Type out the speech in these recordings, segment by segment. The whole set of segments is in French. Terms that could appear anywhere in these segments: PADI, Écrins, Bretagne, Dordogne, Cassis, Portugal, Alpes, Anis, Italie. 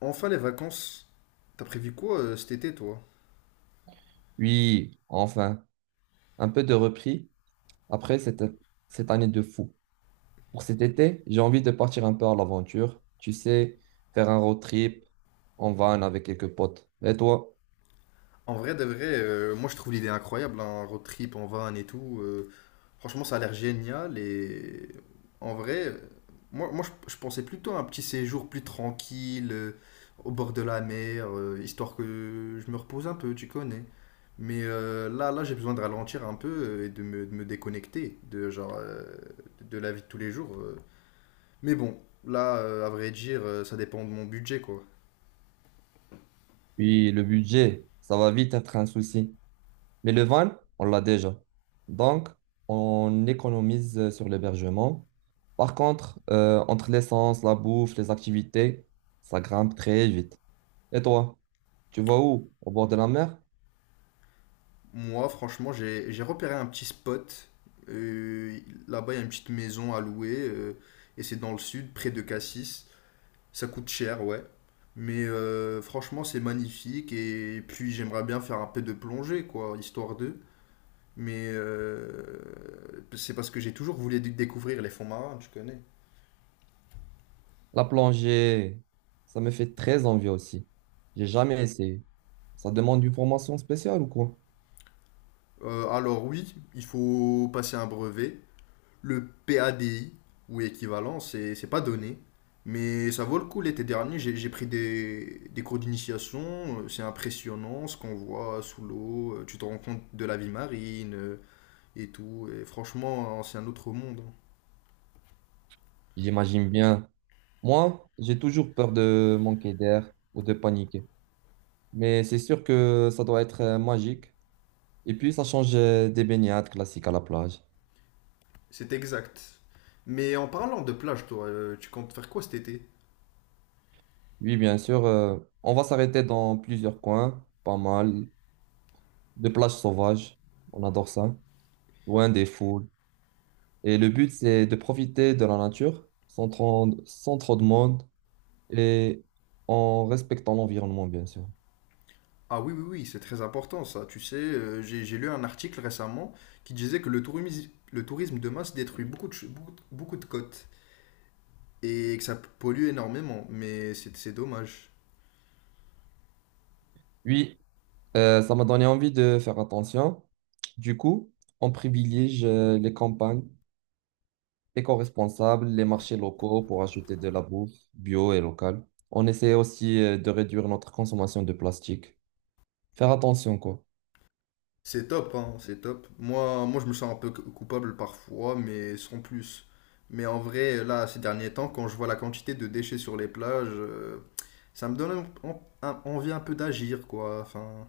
Enfin les vacances. T'as prévu quoi cet été toi? Oui, enfin, un peu de repris après cette, cette année de fou. Pour cet été, j'ai envie de partir un peu à l'aventure. Tu sais, faire un road trip en van avec quelques potes. Et toi? En vrai de vrai, moi je trouve l'idée incroyable, un road trip en van et tout. Franchement ça a l'air génial et en vrai, je pensais plutôt à un petit séjour plus tranquille, au bord de la mer, histoire que je me repose un peu, tu connais. Là j'ai besoin de ralentir un peu et de me déconnecter de, genre, de la vie de tous les jours. Mais bon, à vrai dire, ça dépend de mon budget quoi. Oui, le budget, ça va vite être un souci. Mais le van, on l'a déjà. Donc, on économise sur l'hébergement. Par contre, entre l'essence, la bouffe, les activités, ça grimpe très vite. Et toi? Tu vas où? Au bord de la mer? Moi, franchement, j'ai repéré un petit spot. Euh, Là-bas, il y a une petite maison à louer, et c'est dans le sud, près de Cassis. Ça coûte cher, ouais. Mais franchement, c'est magnifique. Et puis, j'aimerais bien faire un peu de plongée, quoi, histoire d'eux. Mais c'est parce que j'ai toujours voulu découvrir les fonds marins, tu connais. La plongée, ça me fait très envie aussi. J'ai jamais essayé. Ça demande une formation spéciale ou quoi? Alors oui, il faut passer un brevet. Le PADI ou équivalent, c'est pas donné. Mais ça vaut le coup. L'été dernier, j'ai pris des cours d'initiation, c'est impressionnant ce qu'on voit sous l'eau, tu te rends compte de la vie marine et tout, et franchement c'est un autre monde. Hein. J'imagine bien. Moi, j'ai toujours peur de manquer d'air ou de paniquer. Mais c'est sûr que ça doit être magique. Et puis, ça change des baignades classiques à la plage. C'est exact. Mais en parlant de plage, toi, tu comptes faire quoi cet été? Oui, bien sûr, on va s'arrêter dans plusieurs coins, pas mal, de plages sauvages. On adore ça, loin des foules. Et le but, c'est de profiter de la nature sans trop, sans trop de monde et en respectant l'environnement, bien sûr. Ah oui, oui, oui, c'est très important ça, tu sais, j'ai lu un article récemment qui disait que le tourisme de masse détruit beaucoup de beaucoup, beaucoup de côtes, et que ça pollue énormément, mais c'est dommage. Oui, ça m'a donné envie de faire attention. Du coup, on privilégie les campagnes éco-responsables, les marchés locaux pour acheter de la bouffe bio et locale. On essaie aussi de réduire notre consommation de plastique. Faire attention, quoi. C'est top, hein, c'est top. Moi, je me sens un peu coupable parfois, mais sans plus. Mais en vrai, là, ces derniers temps, quand je vois la quantité de déchets sur les plages, ça me donne envie un peu d'agir, quoi. Enfin,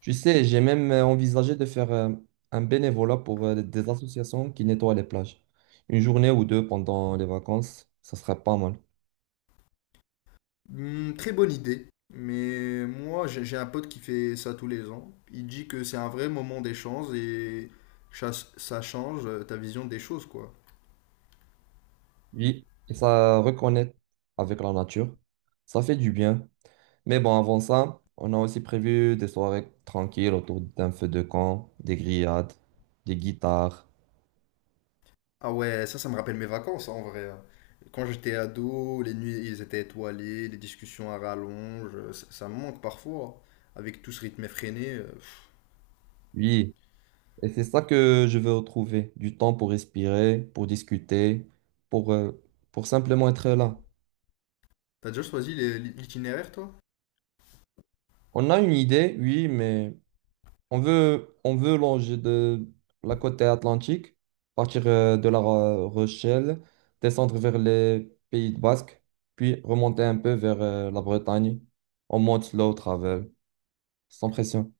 Tu sais, j'ai même envisagé de faire un bénévolat pour des associations qui nettoient les plages. Une journée ou deux pendant les vacances, ça serait pas mal. hmm, très bonne idée. Mais moi, j'ai un pote qui fait ça tous les ans. Il dit que c'est un vrai moment d'échange et ça change ta vision des choses, quoi. Oui, et ça reconnecte avec la nature. Ça fait du bien. Mais bon, avant ça, on a aussi prévu des soirées tranquilles autour d'un feu de camp, des grillades, des guitares. Ah ouais, ça me rappelle mes vacances, hein, en vrai. Hein. Quand j'étais ado, les nuits, ils étaient étoilés, les discussions à rallonge, ça me manque parfois, hein, avec tout ce rythme effréné. Pff. Oui, et c'est ça que je veux retrouver, du temps pour respirer, pour discuter, pour, euh, pour simplement être là. T'as déjà choisi l'itinéraire, toi? On a une idée, oui, mais on veut, on veut longer de la côte atlantique, partir de la Rochelle, descendre vers les Pays de Basque, puis remonter un peu vers la Bretagne. On monte slow travel, sans pression.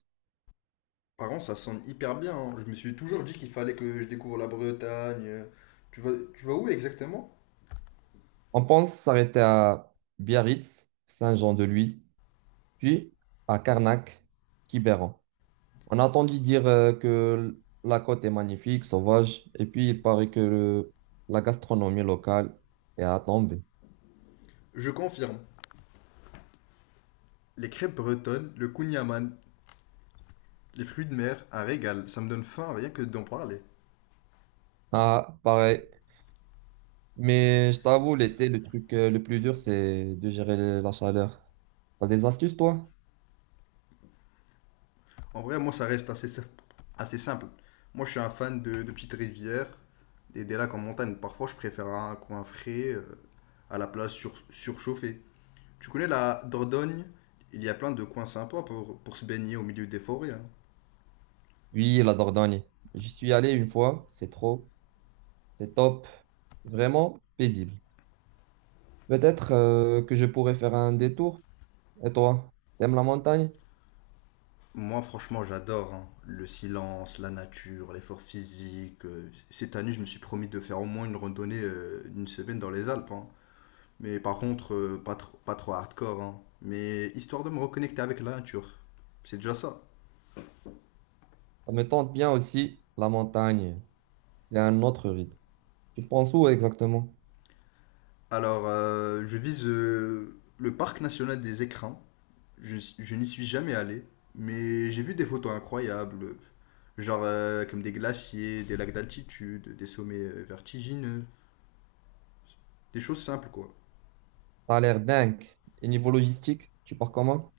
Par contre, ça sonne hyper bien, hein. Je me suis toujours dit qu'il fallait que je découvre la Bretagne. Tu vas où exactement? On pense s'arrêter à Biarritz, Saint-Jean-de-Luz, puis à Carnac, Quiberon. On a entendu dire que la côte est magnifique, sauvage, et puis il paraît que la gastronomie locale est à tomber. Je confirme. Les crêpes bretonnes, le kouign-amann, les fruits de mer, un régal. Ça me donne faim rien que d'en parler. Ah, pareil. Mais je t'avoue, l'été, le truc le plus dur, c'est de gérer la chaleur. T'as des astuces, toi? En vrai, moi, ça reste assez simple. Moi, je suis un fan de petites rivières, des lacs en montagne. Parfois, je préfère un coin frais à la plage surchauffée. Tu connais la Dordogne? Il y a plein de coins sympas pour se baigner au milieu des forêts. Hein. Oui, la Dordogne. J'y suis allé une fois, c'est trop, c'est top, vraiment paisible. Peut-être que je pourrais faire un détour. Et toi, t'aimes la montagne? Moi, franchement, j'adore hein. Le silence, la nature, l'effort physique. Cette année, je me suis promis de faire au moins une randonnée d'une semaine dans les Alpes. Hein. Mais par contre, pas trop hardcore. Hein. Mais histoire de me reconnecter avec la nature. C'est déjà ça. Ça me tente bien aussi, la montagne. C'est un autre rythme. Tu penses où exactement? Alors, je vise le parc national des Écrins. Je n'y suis jamais allé, mais j'ai vu des photos incroyables, genre comme des glaciers, des lacs d'altitude, des sommets vertigineux, des choses simples quoi. T'as l'air dingue. Et niveau logistique, tu pars comment?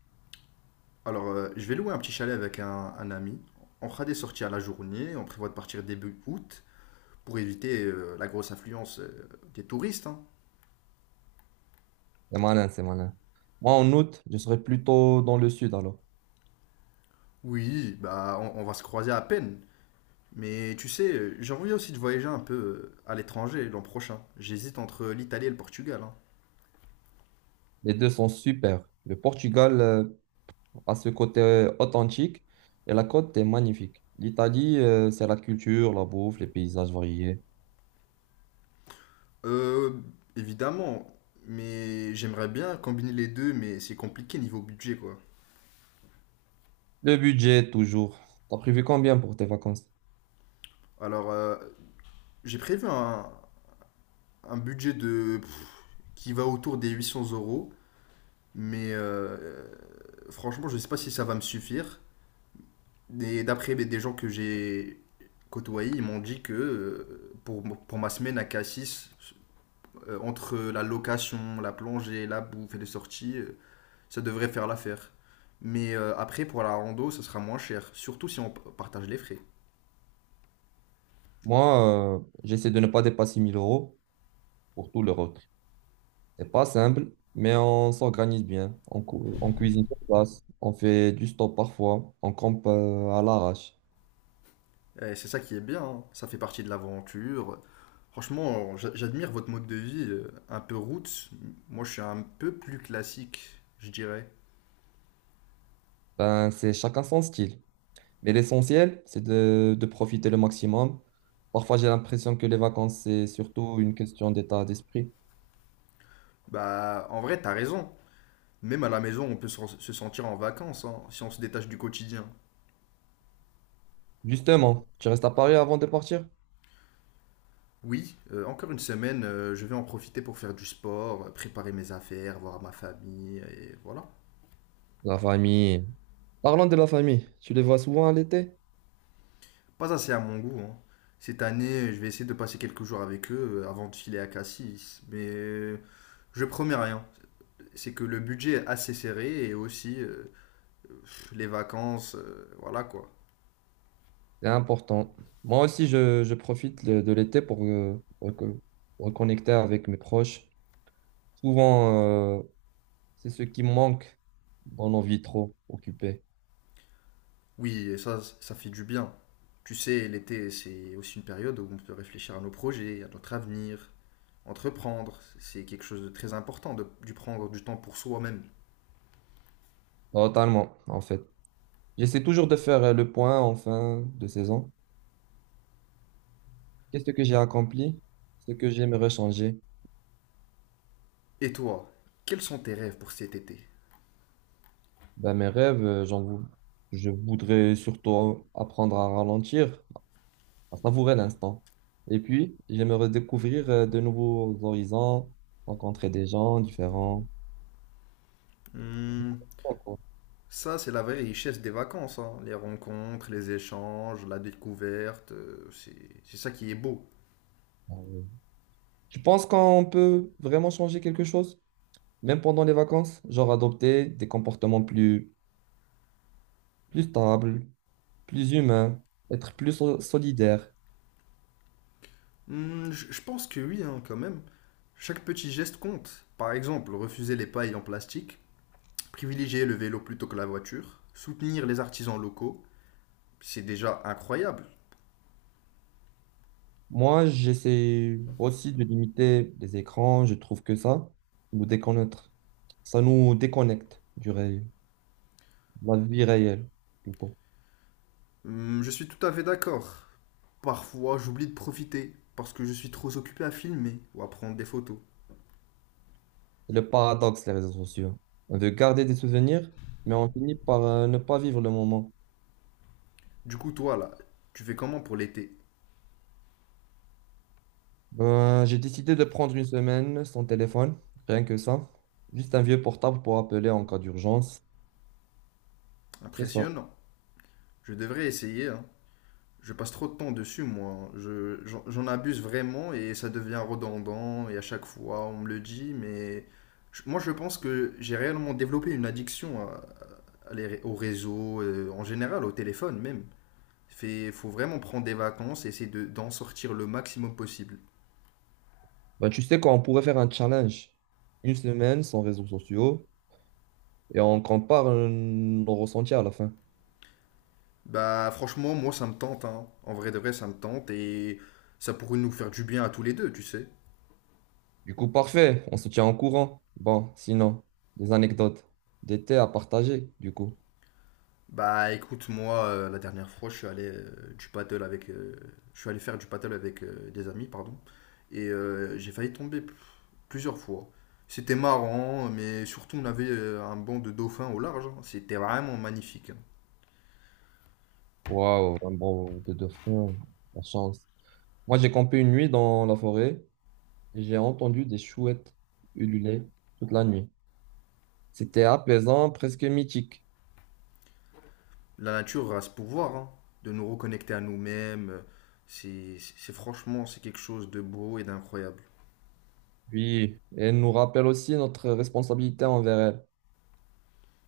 Alors, je vais louer un petit chalet avec un ami. On fera des sorties à la journée, on prévoit de partir début août pour éviter la grosse affluence des touristes. Hein. C'est malin, c'est malin. Moi, en août, je serai plutôt dans le sud alors. Oui, bah on va se croiser à peine. Mais tu sais, j'ai envie aussi de voyager un peu à l'étranger l'an prochain. J'hésite entre l'Italie et le Portugal. Hein. Les deux sont super. Le Portugal a ce côté authentique et la côte est magnifique. L'Italie, c'est la culture, la bouffe, les paysages variés. Euh, évidemment, mais j'aimerais bien combiner les deux, mais c'est compliqué niveau budget, quoi. Le budget, toujours. T'as prévu combien pour tes vacances? Alors, j'ai prévu un budget de qui va autour des 800 euros, mais franchement, je sais pas si ça va me suffire. Et d'après mais, des gens que j'ai côtoyés, ils m'ont dit que pour ma semaine à Cassis, entre la location, la plongée, la bouffe et les sorties, ça devrait faire l'affaire. Mais après, pour la rando, ça sera moins cher, surtout si on partage les frais. Moi, j'essaie de ne pas dépasser 1000 euros pour tout le road trip. C'est pas simple, mais on s'organise bien. On, on cuisine sur place, on fait du stop parfois, on campe à l'arrache. Et c'est ça qui est bien, hein. Ça fait partie de l'aventure. Franchement, j'admire votre mode de vie, un peu route. Moi, je suis un peu plus classique, je dirais. Ben, c'est chacun son style. Mais l'essentiel, c'est de profiter le maximum. Parfois, j'ai l'impression que les vacances, c'est surtout une question d'état d'esprit. Bah, en vrai, t'as raison. Même à la maison, on peut se sentir en vacances, hein, si on se détache du quotidien. Justement, tu restes à Paris avant de partir? Oui, encore une semaine, je vais en profiter pour faire du sport, préparer mes affaires, voir ma famille, et voilà. La famille. Parlons de la famille. Tu les vois souvent à l'été? Pas assez à mon goût, hein. Cette année, je vais essayer de passer quelques jours avec eux avant de filer à Cassis, mais je promets rien. C'est que le budget est assez serré et aussi les vacances, voilà quoi. C'est important. Moi aussi, je profite de l'été pour, reconnecter avec mes proches. Souvent, euh, c'est ce qui manque dans nos vies trop occupées. Oui, et ça fait du bien. Tu sais, l'été, c'est aussi une période où on peut réfléchir à nos projets, à notre avenir, entreprendre. C'est quelque chose de très important de, du prendre du temps pour soi-même. Totalement, en fait. J'essaie toujours de faire le point en fin de saison. Qu'est-ce que j'ai accompli? Ce que j'aimerais changer? Et toi, quels sont tes rêves pour cet été? Ben, mes rêves, je voudrais surtout apprendre à ralentir, à savourer l'instant. Et puis, j'aimerais découvrir de nouveaux horizons, rencontrer des gens différents. Hmm. Bon, quoi. Ça, c'est la vraie richesse des vacances, hein. Les rencontres, les échanges, la découverte, c'est ça qui est beau. Euh, Tu penses qu'on peut vraiment changer quelque chose, même pendant les vacances? Genre adopter des comportements plus stable, plus humain, être plus solidaire. Hmm, je pense que oui, hein, quand même. Chaque petit geste compte. Par exemple, refuser les pailles en plastique, privilégier le vélo plutôt que la voiture, soutenir les artisans locaux, c'est déjà incroyable. Moi, j'essaie aussi de limiter les écrans. Je trouve que ça nous déconnecte. Ça nous déconnecte du réel, de la vie réelle, plutôt. Hmm, je suis tout à fait d'accord. Parfois, j'oublie de profiter parce que je suis trop occupé à filmer ou à prendre des photos. C'est le paradoxe, les réseaux sociaux. On veut garder des souvenirs, mais on finit par ne pas vivre le moment. Du coup, toi, là, tu fais comment pour l'été? Ben, j'ai décidé de prendre une semaine sans téléphone, rien que ça. Juste un vieux portable pour appeler en cas d'urgence. C'est ça. Impressionnant. Je devrais essayer, hein. Je passe trop de temps dessus, moi. Hein. J'en abuse vraiment et ça devient redondant. Et à chaque fois, on me le dit, mais moi, je pense que j'ai réellement développé une addiction à au réseau, en général, au téléphone même. Fait, faut vraiment prendre des vacances et essayer d'en sortir le maximum possible. Bah, tu sais quoi, on pourrait faire un challenge. Une semaine sans réseaux sociaux et on compare nos ressentis à la fin. Bah, franchement, moi, ça me tente, hein. En vrai de vrai, ça me tente et ça pourrait nous faire du bien à tous les deux, tu sais. Du coup, parfait, on se tient en courant. Bon, sinon, des anecdotes, des thés à partager, du coup. Bah écoute, moi, la dernière fois, je suis allé faire du paddle avec des amis, pardon, et j'ai failli tomber plusieurs fois. C'était marrant, mais surtout on avait un banc de dauphins au large. Hein. C'était vraiment magnifique. Hein. Waouh, un bon de deux fronts, la chance. Moi, j'ai campé une nuit dans la forêt et j'ai entendu des chouettes ululer toute la nuit. C'était apaisant, presque mythique. La nature a ce pouvoir hein, de nous reconnecter à nous-mêmes. C'est Franchement, c'est quelque chose de beau et d'incroyable. Oui, et elle nous rappelle aussi notre responsabilité envers elles.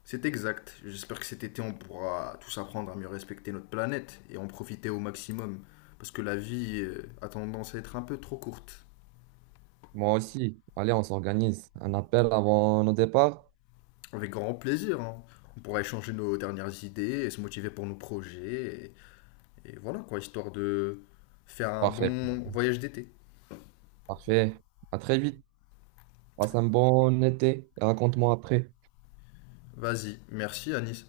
C'est exact. J'espère que cet été, on pourra tous apprendre à mieux respecter notre planète et en profiter au maximum. Parce que la vie a tendance à être un peu trop courte. Moi aussi. Allez, on s'organise. Un appel avant nos départs. Avec grand plaisir. Hein. On pourra échanger nos dernières idées et se motiver pour nos projets. Et voilà quoi, histoire de faire un Parfait. bon voyage d'été. Parfait. À très vite. Passe un bon été et raconte-moi après. Vas-y, merci Anis.